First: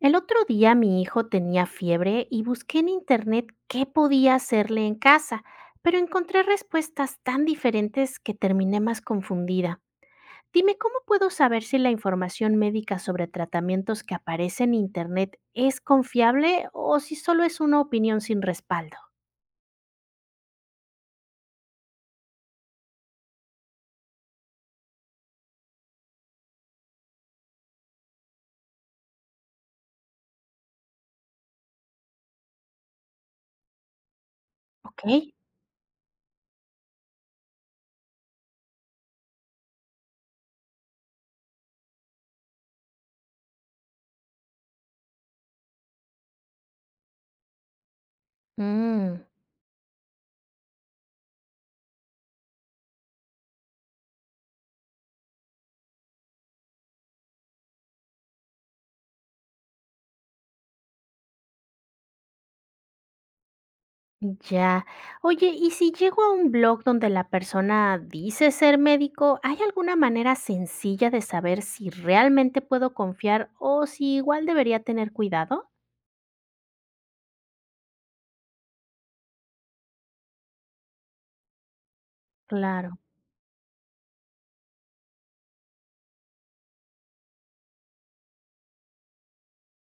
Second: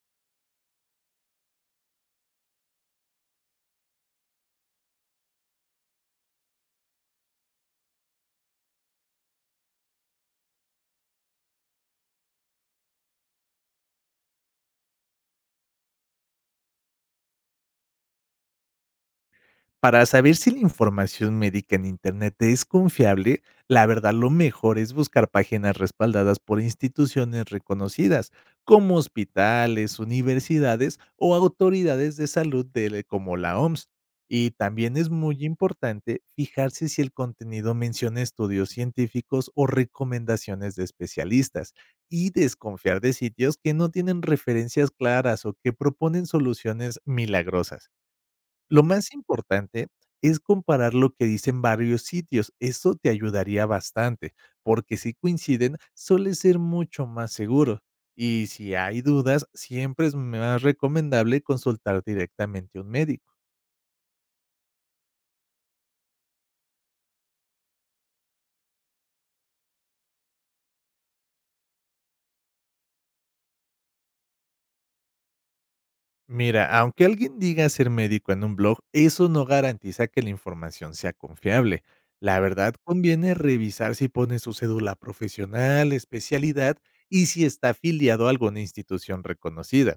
El otro día mi hijo tenía fiebre y busqué en internet qué podía hacerle en casa, pero encontré respuestas tan diferentes que terminé más confundida. Dime, ¿cómo puedo saber si la información médica sobre tratamientos que aparece en internet es confiable o si solo es una opinión sin respaldo? Para saber si la información médica en Internet es confiable, la verdad lo mejor es buscar páginas respaldadas por instituciones reconocidas, como hospitales, universidades o autoridades de salud como la OMS. Y también ¿Ok? es muy importante fijarse si el contenido menciona estudios científicos o recomendaciones de especialistas y desconfiar de sitios que no tienen referencias claras o que proponen soluciones milagrosas. Lo más Mm. importante es comparar lo que dicen varios sitios, eso te ayudaría bastante, porque si coinciden suele ser mucho más seguro. Y si hay dudas, siempre es más recomendable consultar directamente a un médico. Ya. Oye, y si llego a un blog donde la persona dice ser médico, ¿hay alguna manera sencilla de saber si realmente puedo confiar o si igual debería tener cuidado? Mira, aunque alguien diga ser médico en un blog, eso no garantiza que la información sea confiable. La verdad, Claro. conviene revisar si pone su cédula profesional, especialidad y si está afiliado a alguna institución reconocida.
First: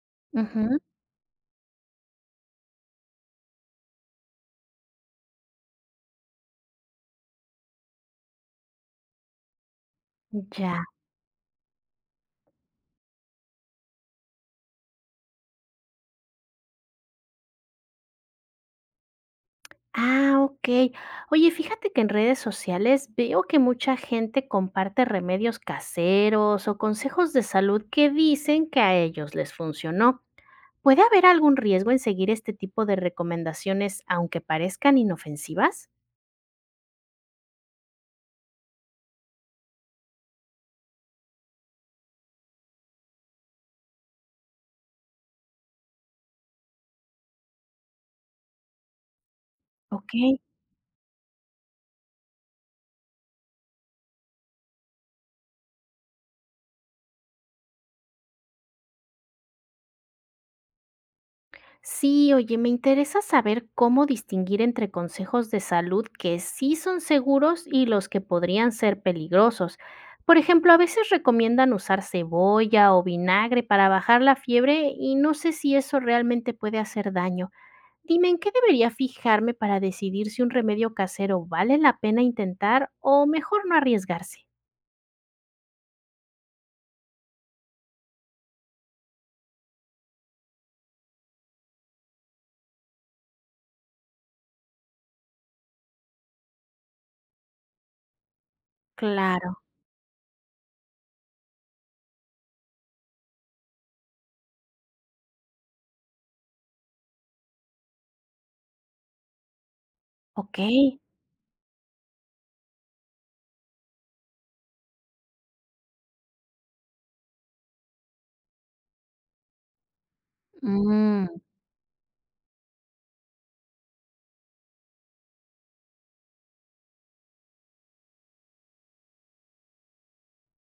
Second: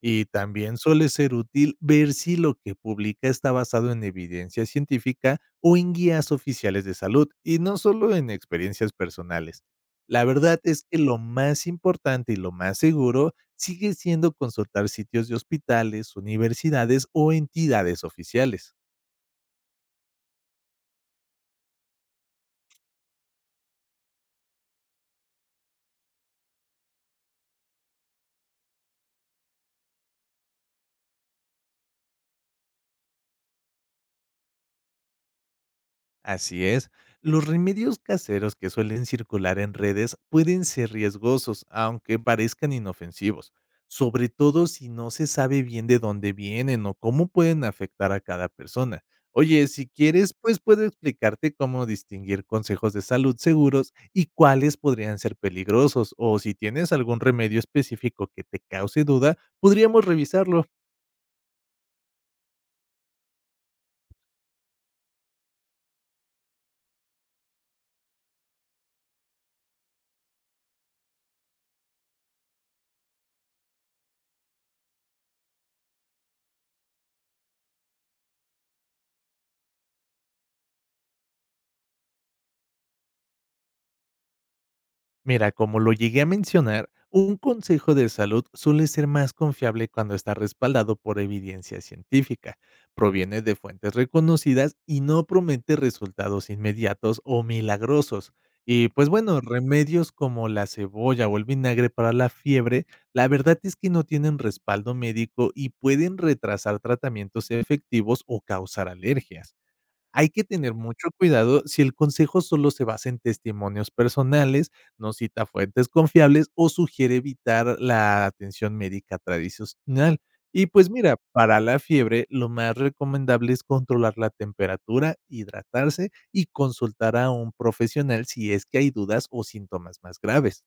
Y también Ujú. suele ser útil ver si lo que publica está basado en evidencia científica o en guías oficiales de salud y no solo en experiencias personales. La verdad Ya. es que lo más importante y lo más seguro sigue siendo consultar sitios de hospitales, universidades o entidades oficiales. Ah, ok. Oye, fíjate que en redes sociales veo que mucha gente comparte remedios caseros o consejos de salud que dicen que a ellos les funcionó. ¿Puede haber algún riesgo en seguir este tipo de recomendaciones aunque parezcan inofensivas? Así es, los remedios caseros que suelen circular en redes pueden ser riesgosos, aunque parezcan inofensivos, sobre todo si no se sabe bien de dónde vienen o cómo pueden afectar a cada persona. Oye, si Ok, quieres, pues puedo explicarte cómo distinguir consejos de salud seguros y cuáles podrían ser peligrosos, o si tienes algún remedio específico que te cause duda, podríamos revisarlo. sí, oye, me interesa saber cómo distinguir entre consejos de salud que sí son seguros y los que podrían ser peligrosos. Por ejemplo, a veces recomiendan usar cebolla o vinagre para bajar la fiebre y no sé si eso realmente puede hacer daño. Dime, ¿en qué debería fijarme para decidir si un remedio casero vale la pena intentar o mejor no arriesgarse? Mira, como lo llegué a mencionar, un consejo de salud suele ser más confiable cuando está respaldado por evidencia científica, proviene de fuentes reconocidas y no promete resultados inmediatos o milagrosos. Y pues bueno, Claro, remedios como la cebolla o el vinagre para la fiebre, la verdad es que no tienen respaldo médico y pueden retrasar tratamientos efectivos o causar alergias. Hay que ok. tener mucho cuidado si el consejo solo se basa en testimonios personales, no cita fuentes confiables o sugiere evitar la atención médica tradicional. Y pues mira, Mm. para la fiebre lo más recomendable es controlar la temperatura, hidratarse y consultar a un profesional si es que hay dudas o síntomas más graves.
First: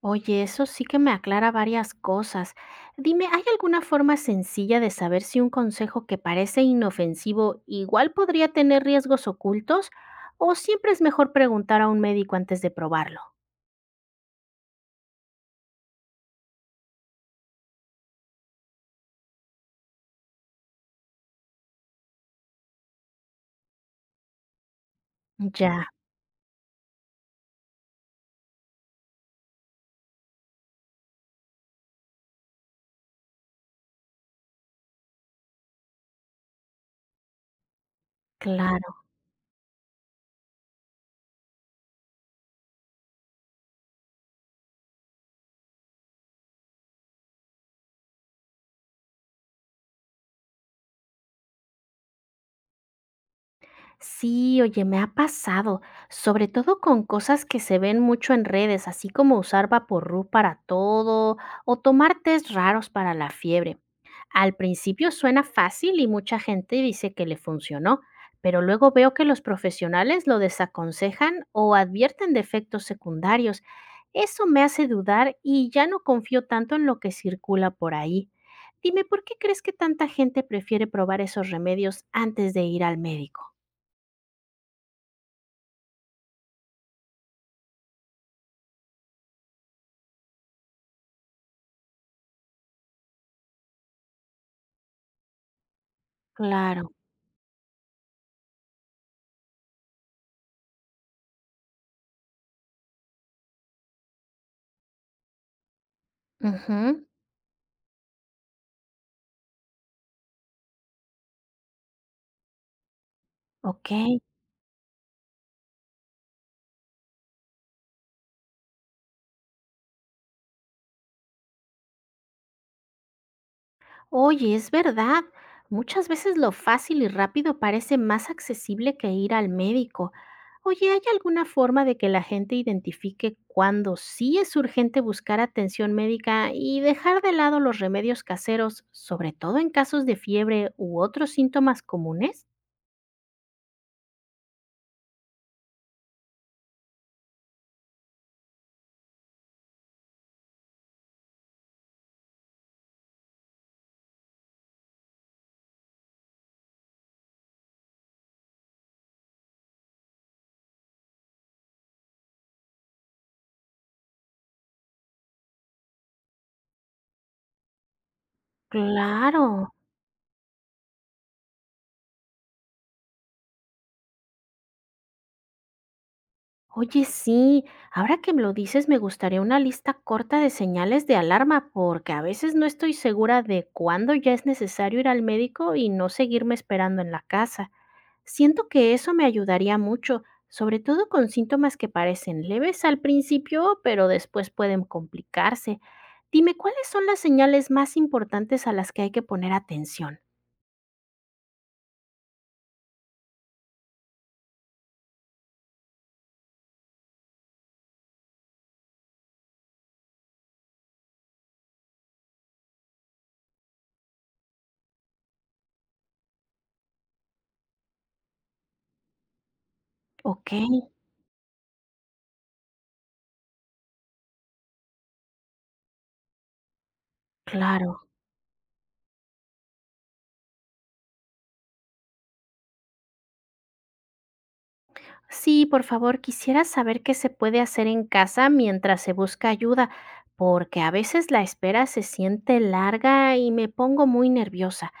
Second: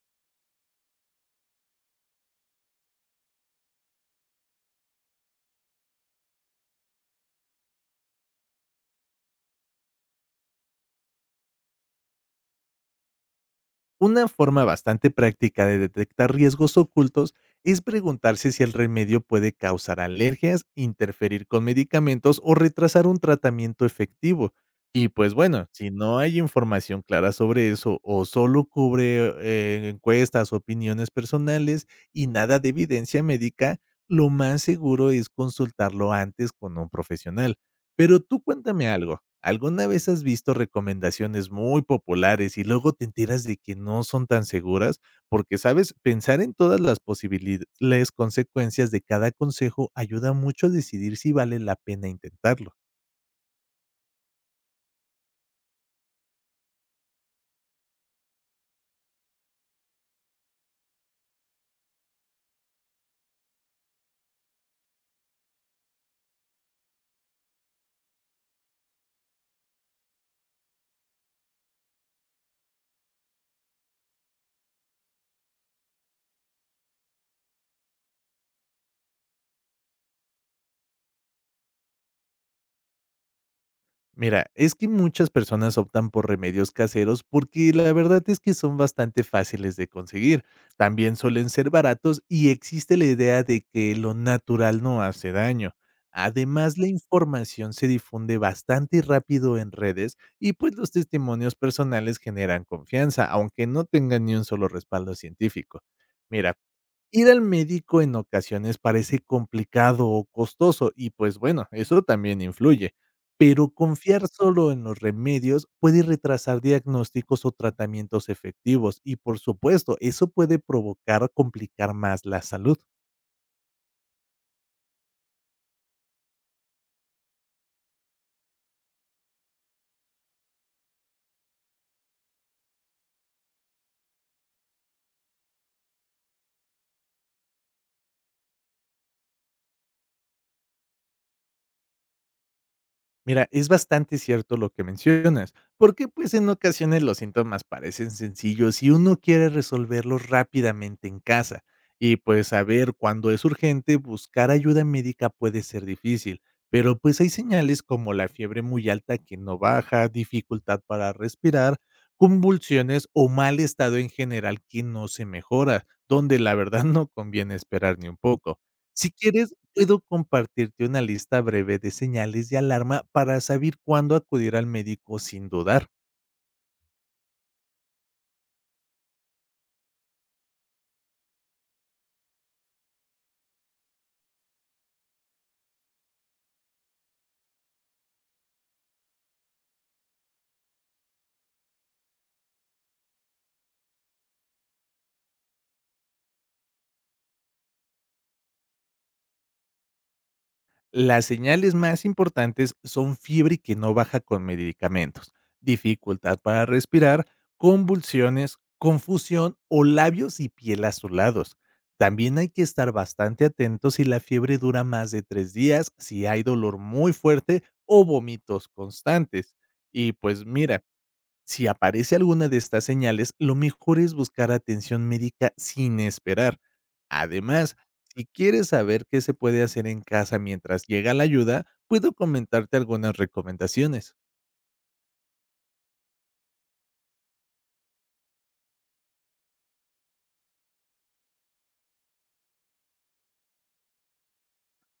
Oye, eso sí que me aclara varias cosas. Dime, ¿hay alguna forma sencilla de saber si un consejo que parece inofensivo igual podría tener riesgos ocultos? ¿O siempre es mejor preguntar a un médico antes de probarlo? Una forma bastante práctica de detectar riesgos ocultos es preguntarse si el remedio puede causar alergias, interferir con medicamentos o retrasar un tratamiento efectivo. Y pues bueno, Ya, si no hay información clara sobre eso o solo cubre encuestas, opiniones personales y nada de evidencia médica, lo más seguro es consultarlo antes con un profesional. Pero tú cuéntame claro. algo. ¿Alguna vez has visto recomendaciones muy populares y luego te enteras de que no son tan seguras? Porque, ¿sabes? Pensar en todas las posibilidades, consecuencias de cada consejo ayuda mucho a decidir si vale la pena intentarlo. Sí, oye, me ha pasado, sobre todo con cosas que se ven mucho en redes, así como usar Vaporub para todo o tomar tés raros para la fiebre. Al principio suena fácil y mucha gente dice que le funcionó, pero luego veo que los profesionales lo desaconsejan o advierten de efectos secundarios. Eso me hace dudar y ya no confío tanto en lo que circula por ahí. Dime, ¿por qué crees que tanta gente prefiere probar esos remedios antes de ir al médico? Mira, es que muchas personas optan por remedios caseros porque la verdad es que son bastante fáciles de conseguir. También suelen ser baratos y existe la idea de que lo natural no hace daño. Además, Claro. la información se difunde bastante rápido en redes y pues los testimonios personales generan confianza, aunque no tengan ni un solo respaldo científico. Mira, Ujú. ir al médico en ocasiones parece complicado o costoso y pues bueno, eso también influye, pero Okey. confiar solo en los remedios puede retrasar diagnósticos o tratamientos efectivos y por supuesto, eso puede provocar complicar más la salud. Oye, es verdad. Muchas veces lo fácil y rápido parece más accesible que ir al médico. Oye, ¿hay alguna forma de que la gente identifique cuándo sí es urgente buscar atención médica y dejar de lado los remedios caseros, sobre todo en casos de fiebre u otros síntomas comunes? Mira, es bastante cierto lo que mencionas, porque pues en ocasiones los síntomas parecen sencillos y uno quiere resolverlos rápidamente en casa. Y pues saber cuándo es urgente, buscar ayuda médica puede ser difícil, pero pues hay señales como la fiebre muy alta que no baja, dificultad para respirar, convulsiones o mal estado en general que no se mejora, donde la verdad no conviene esperar ni un poco. Si quieres, Claro. puedo compartirte una lista breve de señales de alarma para saber cuándo acudir al médico sin dudar. Oye, sí, ahora que me lo dices, me gustaría una lista corta de señales de alarma, porque a veces no estoy segura de cuándo ya es necesario ir al médico y no seguirme esperando en la casa. Siento que eso me ayudaría mucho, sobre todo con síntomas que parecen leves al principio, pero después pueden complicarse. Dime, ¿cuáles son las señales más importantes a las que hay que poner atención? Las señales más importantes son fiebre que no baja con medicamentos, dificultad para respirar, convulsiones, confusión o labios y piel azulados. También hay que estar bastante atentos si la fiebre dura más de 3 días, si hay dolor muy fuerte o vómitos constantes. Y pues Ok, mira, si aparece alguna de estas señales, lo mejor es buscar atención médica sin esperar. Además, claro. si quieres saber qué se puede hacer en casa mientras llega la ayuda, puedo comentarte algunas recomendaciones. Sí, por favor, quisiera saber qué se puede hacer en casa mientras se busca ayuda, porque a veces la espera se siente larga y me pongo muy nerviosa.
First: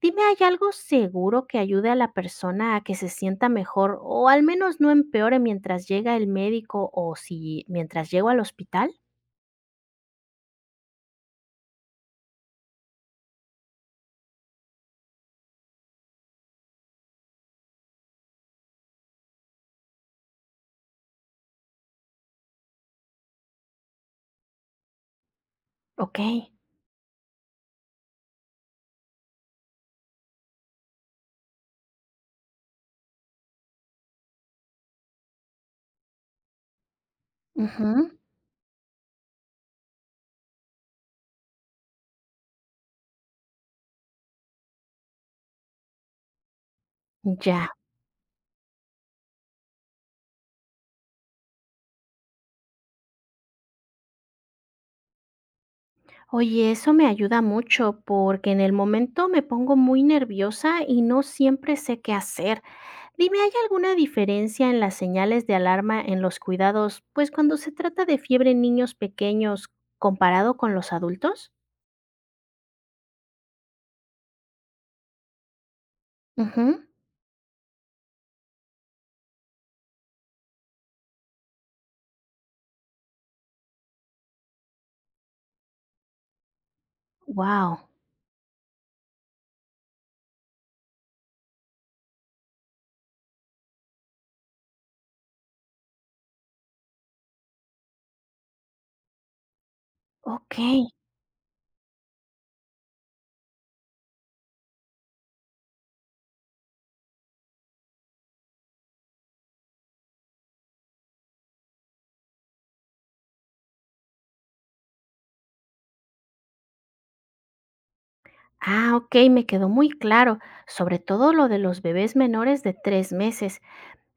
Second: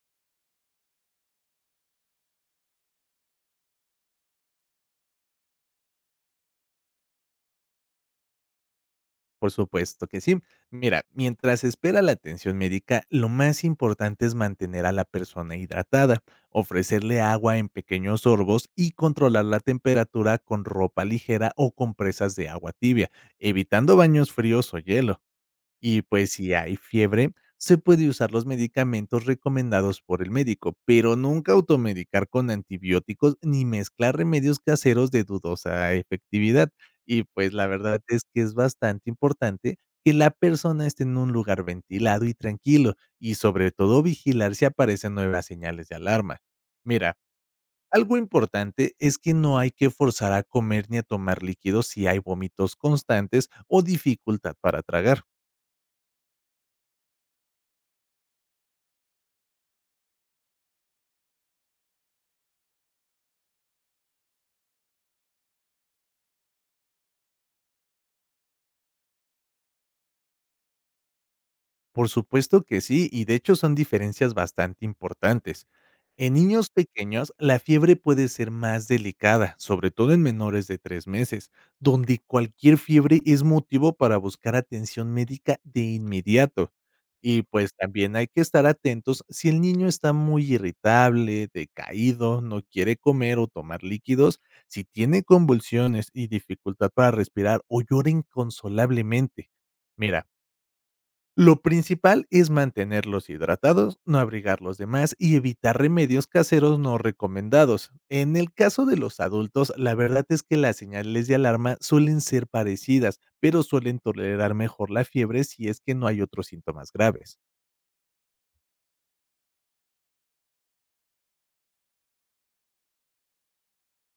Dime, ¿hay algo seguro que ayude a la persona a que se sienta mejor o al menos no empeore mientras llega el médico o si mientras llego al hospital? Por supuesto que sí. Mira, mientras espera la atención médica, lo más importante es mantener a la persona hidratada, ofrecerle agua en pequeños sorbos y controlar la temperatura con ropa ligera o compresas de agua tibia, evitando baños fríos o hielo. Y Ok. pues si hay fiebre, se puede usar los medicamentos recomendados por el médico, pero nunca automedicar con antibióticos ni mezclar remedios caseros de dudosa efectividad. Y pues la verdad Ujú. es que es bastante importante que la persona esté en un lugar ventilado y tranquilo y sobre todo vigilar si aparecen nuevas señales de alarma. Mira, Ya. algo importante es que no hay que forzar a comer ni a tomar líquidos si hay vómitos constantes o dificultad para tragar. Oye, eso me ayuda mucho porque en el momento me pongo muy nerviosa y no siempre sé qué hacer. Dime, ¿hay alguna diferencia en las señales de alarma en los cuidados, pues cuando se trata de fiebre en niños pequeños comparado con los adultos? Por supuesto que sí, y de hecho son diferencias bastante importantes. En niños Ujú. pequeños, la fiebre puede ser más delicada, sobre todo en menores de 3 meses, donde cualquier fiebre es motivo para buscar atención médica de inmediato. Y pues Wow, también hay que estar atentos si el niño está muy irritable, decaído, no quiere comer o tomar líquidos, si tiene convulsiones y dificultad para respirar o llora inconsolablemente. Mira, ok. lo principal es mantenerlos hidratados, no abrigarlos de más y evitar remedios caseros no recomendados. En el caso de los adultos, la verdad es que las señales de alarma suelen ser parecidas, pero suelen tolerar mejor la fiebre si es que no hay otros síntomas graves. Ah, ok, me quedó muy claro, sobre todo lo de los bebés menores de 3 meses.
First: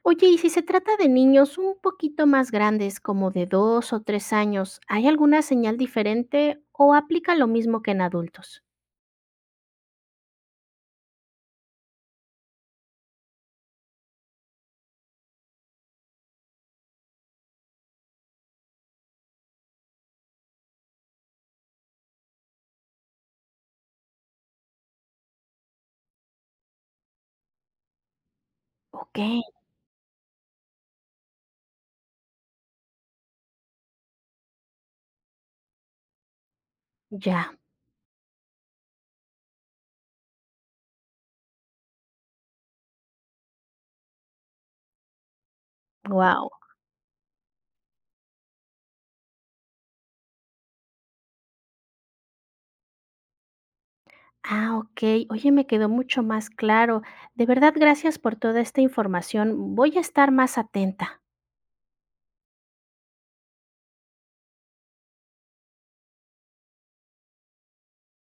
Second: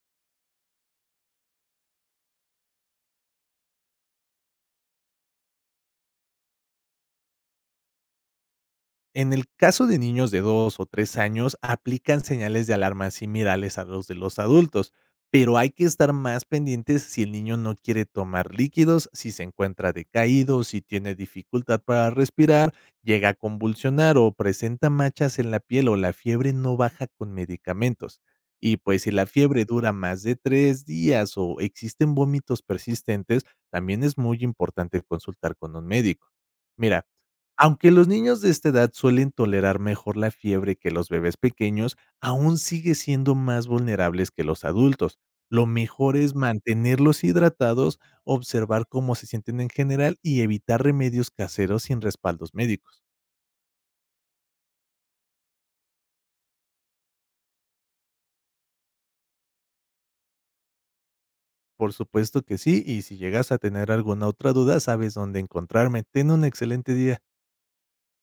Oye, y si se trata de niños un poquito más grandes, como de 2 o 3 años, ¿hay alguna señal diferente o aplica lo mismo que en adultos? En el caso de niños de 2 o 3 años, aplican señales de alarma similares a los de los adultos, pero hay que estar más pendientes si el niño no quiere tomar líquidos, si se encuentra decaído, si tiene dificultad para respirar, llega a convulsionar o presenta manchas en la piel o la fiebre no baja con medicamentos. Y pues si Ok, la fiebre dura más de 3 días o existen vómitos persistentes, también es muy importante consultar con un médico. Mira, ya, aunque los niños de esta edad suelen tolerar mejor la fiebre que los bebés pequeños, aún sigue siendo más vulnerables que los adultos. Lo mejor es wow. mantenerlos hidratados, observar cómo se sienten en general y evitar remedios caseros sin respaldos médicos. Ah, ok. Oye, me quedó mucho más claro. De verdad, gracias por toda esta información. Voy a estar más atenta. Por supuesto que sí, y si llegas a tener alguna otra duda, sabes dónde encontrarme. Ten un excelente día.